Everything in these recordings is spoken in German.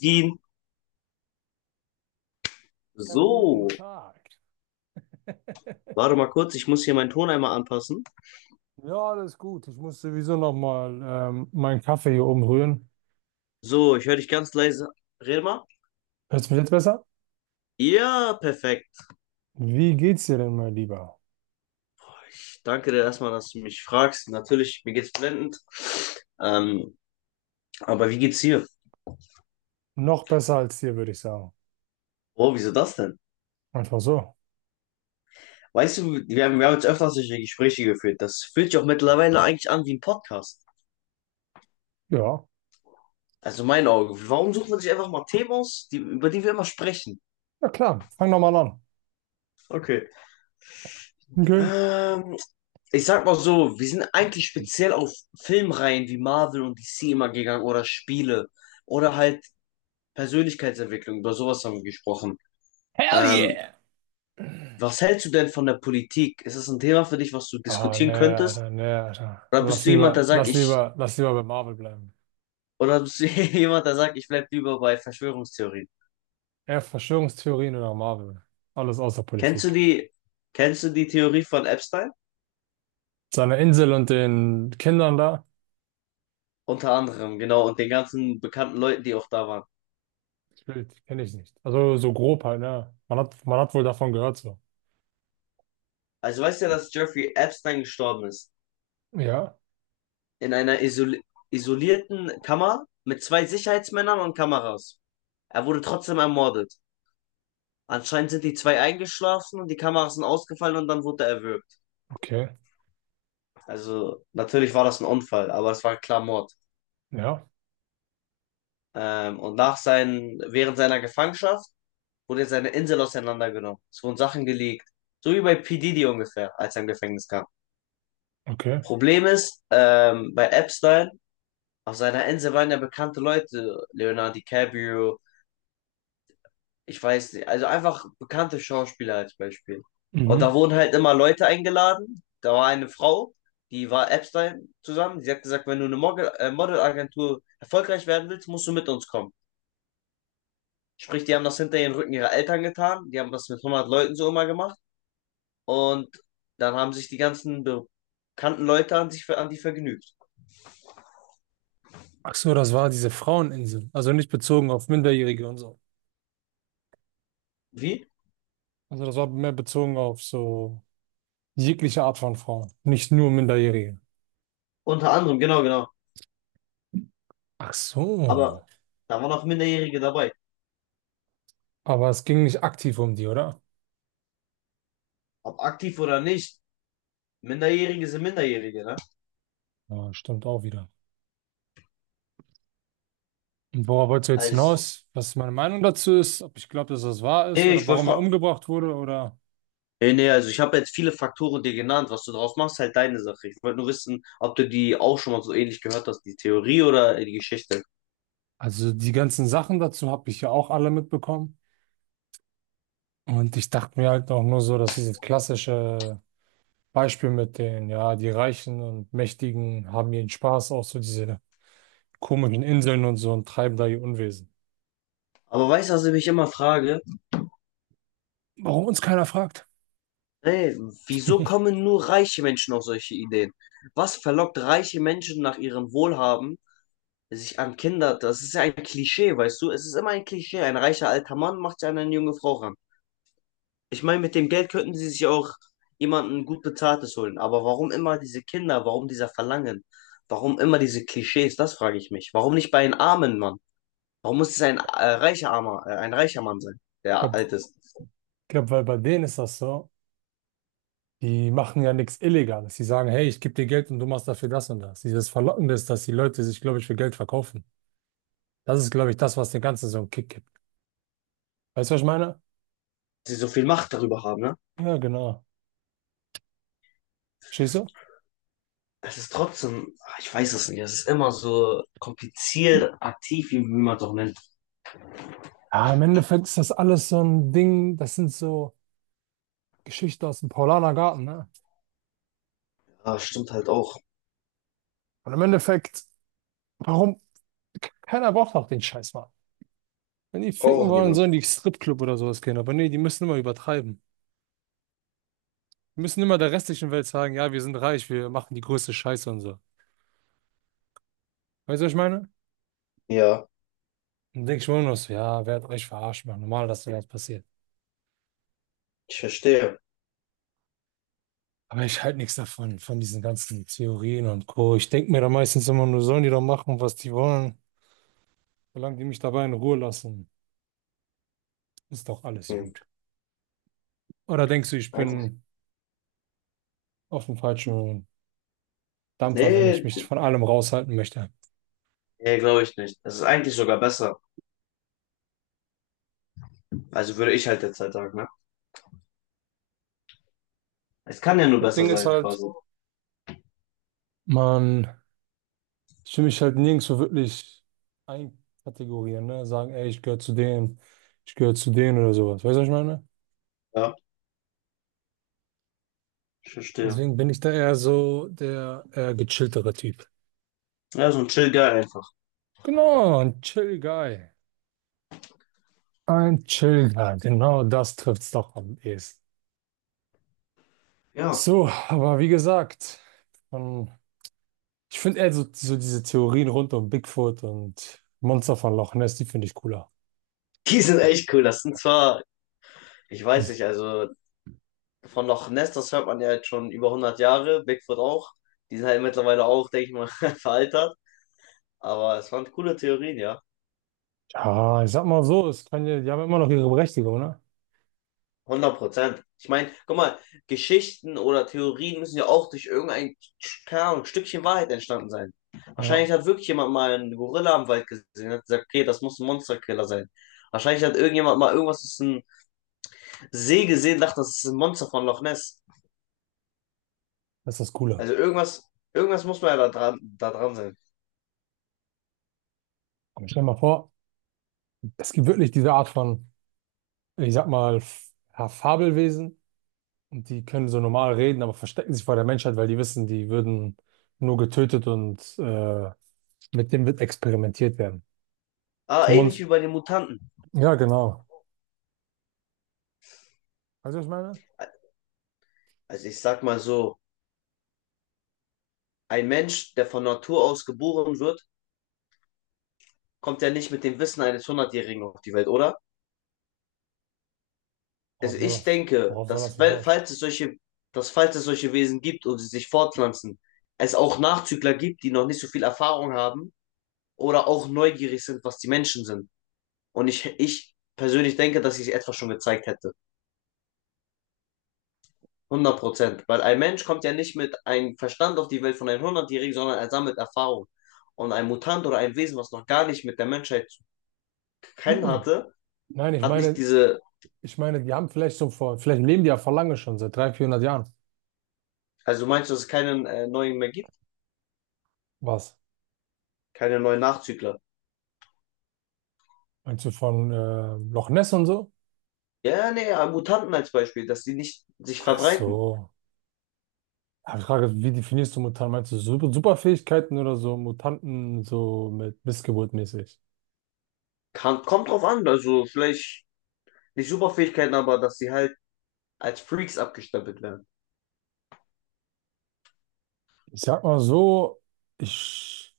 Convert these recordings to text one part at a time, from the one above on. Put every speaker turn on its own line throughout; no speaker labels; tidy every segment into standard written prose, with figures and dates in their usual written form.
Gehen.
Ja,
So,
guten Tag.
warte mal kurz, ich muss hier meinen Ton einmal anpassen.
Ja, alles gut. Ich muss sowieso nochmal meinen Kaffee hier oben rühren.
So, ich höre dich ganz leise. Red mal.
Hörst du mich jetzt besser?
Ja, perfekt.
Wie geht's dir denn, mein Lieber?
Ich danke dir erstmal, dass du mich fragst. Natürlich, mir geht's blendend. Ähm, aber wie geht's hier?
Noch besser als dir, würde ich sagen.
Oh, wieso das denn?
Einfach so.
Weißt du, wir haben jetzt öfters solche Gespräche geführt. Das fühlt sich auch mittlerweile eigentlich an wie ein Podcast.
Ja,
Also mein Auge. Warum sucht man sich einfach mal Themen aus, über die wir immer sprechen?
ja klar. Fang doch mal an.
Okay.
Okay.
Ähm, Ich sag mal so, wir sind eigentlich speziell auf Filmreihen wie Marvel und DC immer gegangen oder Spiele oder halt Persönlichkeitsentwicklung, über sowas haben wir gesprochen.
Hell
Ähm,
yeah!
Was hältst du denn von der Politik? Ist das ein Thema für dich, was du
Ah,
diskutieren
nee,
könntest?
Alter, nee, Alter.
Oder
Lass
bist du jemand,
lieber, lass lieber, lass lieber bei Marvel bleiben.
oder bist du jemand, der sagt, ich bleib lieber bei Verschwörungstheorien?
Eher Verschwörungstheorien oder Marvel. Alles außer
Kennst du
Politik.
die, kennst du die Theorie von Epstein?
Seiner Insel und den Kindern da.
Unter anderem, genau, und den ganzen bekannten Leuten, die auch da waren.
Das Bild kenne ich nicht. Also so grob halt, ne? Man hat wohl davon gehört so.
Also weißt du ja, dass Jeffrey Epstein gestorben ist,
Ja,
in einer isol isolierten Kammer mit zwei Sicherheitsmännern und Kameras. Er wurde trotzdem ermordet. Anscheinend sind die zwei eingeschlafen und die Kameras sind ausgefallen und dann wurde er erwürgt.
okay.
Also natürlich war das ein Unfall, aber es war klar Mord.
Ja,
Während seiner Gefangenschaft wurde seine Insel auseinandergenommen. Es wurden Sachen gelegt. So wie bei P. Diddy ungefähr, als er im Gefängnis kam.
okay.
Problem ist, bei Epstein, auf seiner Insel waren ja bekannte Leute. Leonardo DiCaprio, ich weiß nicht, also einfach bekannte Schauspieler als Beispiel. Und da
Mhm.
wurden halt immer Leute eingeladen. Da war eine Frau, die war Epstein zusammen. Sie hat gesagt, wenn du eine Modelagentur erfolgreich werden willst, musst du mit uns kommen. Sprich, die haben das hinter den Rücken ihrer Eltern getan. Die haben das mit 100 Leuten so immer gemacht. Und dann haben sich die ganzen bekannten Leute an die vergnügt.
Ach so, das war diese Fraueninsel. Also nicht bezogen auf Minderjährige und so.
Wie?
Also das war mehr bezogen auf so jegliche Art von Frauen. Nicht nur Minderjährige.
Unter anderem, genau, genau.
Ach
Aber
so.
da waren auch Minderjährige dabei.
Aber es ging nicht aktiv um die, oder?
Ob aktiv oder nicht, Minderjährige sind Minderjährige, ne?
Ja, stimmt auch wieder. Und worauf wolltest du jetzt
Also
hinaus? Was meine Meinung dazu ist? Ob ich glaube, dass das wahr ist
nee,
oder
ich wollte
warum er
fragen.
umgebracht wurde oder...
Nee, nee, also ich habe jetzt viele Faktoren dir genannt. Was du draus machst, halt deine Sache. Ich wollte nur wissen, ob du die auch schon mal so ähnlich gehört hast, die Theorie oder die Geschichte.
Also die ganzen Sachen dazu habe ich ja auch alle mitbekommen. Und ich dachte mir halt auch nur so, dass dieses klassische Beispiel mit den, ja, die Reichen und Mächtigen haben ihren Spaß auf so diese komischen Inseln und so und treiben da ihr Unwesen.
Aber weißt du, was ich mich immer frage?
Warum uns keiner fragt?
Ey, wieso kommen nur reiche Menschen auf solche Ideen? Was verlockt reiche Menschen nach ihrem Wohlhaben, sich an Kinder? Das ist ja ein Klischee, weißt du? Es ist immer ein Klischee. Ein reicher alter Mann macht sich an eine junge Frau ran. Ich meine, mit dem Geld könnten sie sich auch jemanden gut Bezahltes holen. Aber warum immer diese Kinder? Warum dieser Verlangen? Warum immer diese Klischees? Das frage ich mich. Warum nicht bei einem armen Mann? Warum muss es ein reicher Mann sein,
Ich
der
glaube,
alt ist?
glaub, weil bei denen ist das so. Die machen ja nichts Illegales. Die sagen, hey, ich gebe dir Geld und du machst dafür das und das. Dieses Verlockende ist, dass die Leute sich, glaube ich, für Geld verkaufen. Das ist, glaube ich, das, was dem Ganzen so einen Kick gibt. Weißt du, was ich meine?
Sie so viel Macht darüber haben, ne?
Ja, genau. Stehst du?
Es ist trotzdem, ich weiß es nicht, es ist immer so kompliziert, aktiv, wie man es auch nennt.
Ja, im Endeffekt ist das alles so ein Ding, das sind so Geschichten aus dem Paulaner Garten, ne?
Ja, stimmt halt auch.
Und im Endeffekt, warum? Keiner braucht auch den Scheiß, Mann. Wenn die ficken
Braucht auch
wollen,
niemand.
sollen die Stripclub oder sowas gehen. Aber nee, die müssen immer übertreiben. Die müssen immer der restlichen Welt sagen, ja, wir sind reich, wir machen die größte Scheiße und so. Weißt du, was ich meine?
Ja,
Dann denke ich mir nur noch so, ja, wer hat euch verarscht, Mann? Normal, dass sowas passiert.
ich verstehe.
Aber ich halte nichts davon, von diesen ganzen Theorien und Co. Ich denke mir da meistens immer nur, sollen die doch machen, was die wollen, solange die mich dabei in Ruhe lassen, ist doch alles
Hm.
gut. Oder denkst du, ich
Eigentlich,
bin auf dem falschen Dampfer, wenn ich
nee,
mich von allem raushalten möchte?
nee, glaube ich nicht. Das ist eigentlich sogar besser. Also würde ich halt derzeit sagen, ne? Es kann ja nur
Das
besser
Ding ist
sein,
halt,
quasi.
man, ich will mich halt nirgendwo wirklich einkategorieren, ne? Sagen, ey, ich gehöre zu denen, ich gehöre zu denen oder sowas. Weißt du, was ich meine?
Ja, ich verstehe.
Deswegen bin ich da eher so der eher gechilltere Typ.
Ja, so ein Chill Guy einfach.
Genau, ein Chill Guy. Ein Chill Guy, genau das trifft's doch am ehesten.
Ja.
So, aber wie gesagt, von ich finde eher so, so diese Theorien rund um Bigfoot und Monster von Loch Ness, die finde ich cooler.
Die sind echt cool. Das sind zwar, ich weiß nicht, also von Loch Ness, das hört man ja jetzt schon über 100 Jahre, Bigfoot auch. Die sind halt mittlerweile auch, denke ich mal, veraltert. Aber es waren coole Theorien, ja.
Ja, ich sag mal so, es kann ja, die haben immer noch ihre Berechtigung, ne?
100%. Ich meine, guck mal, Geschichten oder Theorien müssen ja auch durch irgendein, keine Ahnung, Stückchen Wahrheit entstanden sein.
Ja,
Wahrscheinlich hat wirklich jemand mal einen Gorilla im Wald gesehen und hat gesagt, okay, das muss ein Monsterkiller sein. Wahrscheinlich hat irgendjemand mal irgendwas, das ist ein See gesehen, dachte, das ist ein Monster von Loch Ness.
das ist das Coole.
Also irgendwas, irgendwas muss man ja da dran sein.
Aber stell dir mal vor, es gibt wirklich diese Art von, ich sag mal, F- ja, Fabelwesen und die können so normal reden, aber verstecken sich vor der Menschheit, weil die wissen, die würden nur getötet und mit dem wird experimentiert werden.
Aber
So man,
ähnlich wie bei den Mutanten.
ja, genau. Weißt du, was ich meine?
Also ich sag mal so, ein Mensch, der von Natur aus geboren wird, kommt ja nicht mit dem Wissen eines Hundertjährigen auf die Welt, oder? Also
Worauf soll
ich
das?
denke,
Worauf soll das hinaus?
dass falls es solche Wesen gibt und sie sich fortpflanzen, es auch Nachzügler gibt, die noch nicht so viel Erfahrung haben oder auch neugierig sind, was die Menschen sind. Und ich persönlich denke, dass sich etwas schon gezeigt hätte. 100%. Weil ein Mensch kommt ja nicht mit einem Verstand auf die Welt von einem 100-Jährigen, sondern er sammelt Erfahrung. Und ein Mutant oder ein Wesen, was noch gar nicht mit der Menschheit zu kennen
Mhm.
hatte,
Nein, ich
hat nicht
meine,
diese.
ich meine, die haben vielleicht so vor, vielleicht leben die ja vor lange schon, seit 300, 400 Jahren.
Also meinst du, dass es keinen neuen mehr gibt?
Was?
Keine neuen Nachzügler?
Meinst du von Loch Ness und so?
Ja, nee, Mutanten als Beispiel, dass die nicht sich
Ach
verbreiten.
so. Ja, ich frage, wie definierst du Mutanten? Meinst du Super Superfähigkeiten oder so Mutanten so mit Missgeburt mäßig?
Kann, kommt drauf an. Also vielleicht nicht Superfähigkeiten, aber dass sie halt als Freaks abgestempelt werden.
Ich sag mal so, ich,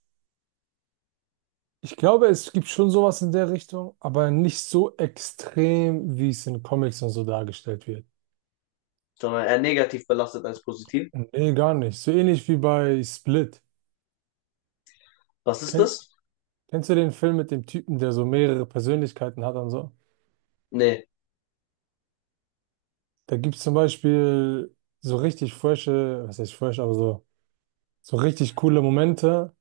ich glaube, es gibt schon sowas in der Richtung, aber nicht so extrem, wie es in Comics und so dargestellt wird.
Sondern eher negativ belastet als positiv.
Nee, gar nicht. So ähnlich wie bei Split.
Was ist
Kennst,
das?
kennst du den Film mit dem Typen, der so mehrere Persönlichkeiten hat und so?
Nee.
Da gibt es zum Beispiel so richtig frische, was heißt fresh, aber so, so richtig coole Momente,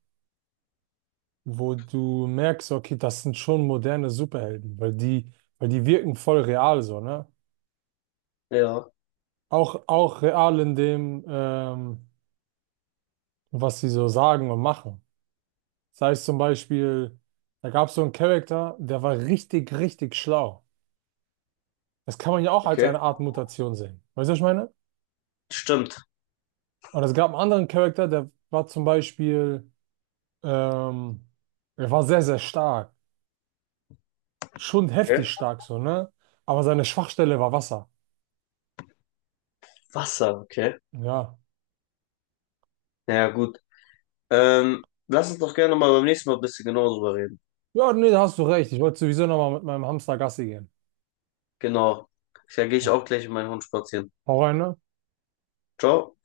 wo du merkst, okay, das sind schon moderne Superhelden, weil die wirken voll real so, ne?
Ja,
Auch, auch real in dem, was sie so sagen und machen. Sei es zum Beispiel, da gab es so einen Charakter, der war richtig, richtig schlau. Das kann man ja auch als
okay.
eine Art Mutation sehen. Weißt du, was ich meine?
Stimmt.
Und es gab einen anderen Charakter, der war zum Beispiel Ähm, er war sehr, sehr stark. Schon
Okay.
heftig stark so, ne? Aber seine Schwachstelle war Wasser.
Wasser, okay.
Ja.
Ja, gut. Lass uns doch gerne mal beim nächsten Mal ein bisschen genauer drüber reden.
Ja, nee, da hast du recht. Ich wollte sowieso nochmal mit meinem Hamster Gassi gehen.
Genau. Da gehe ich
Oh,
auch gleich mit meinem Hund spazieren.
hau rein, ne?
Ciao.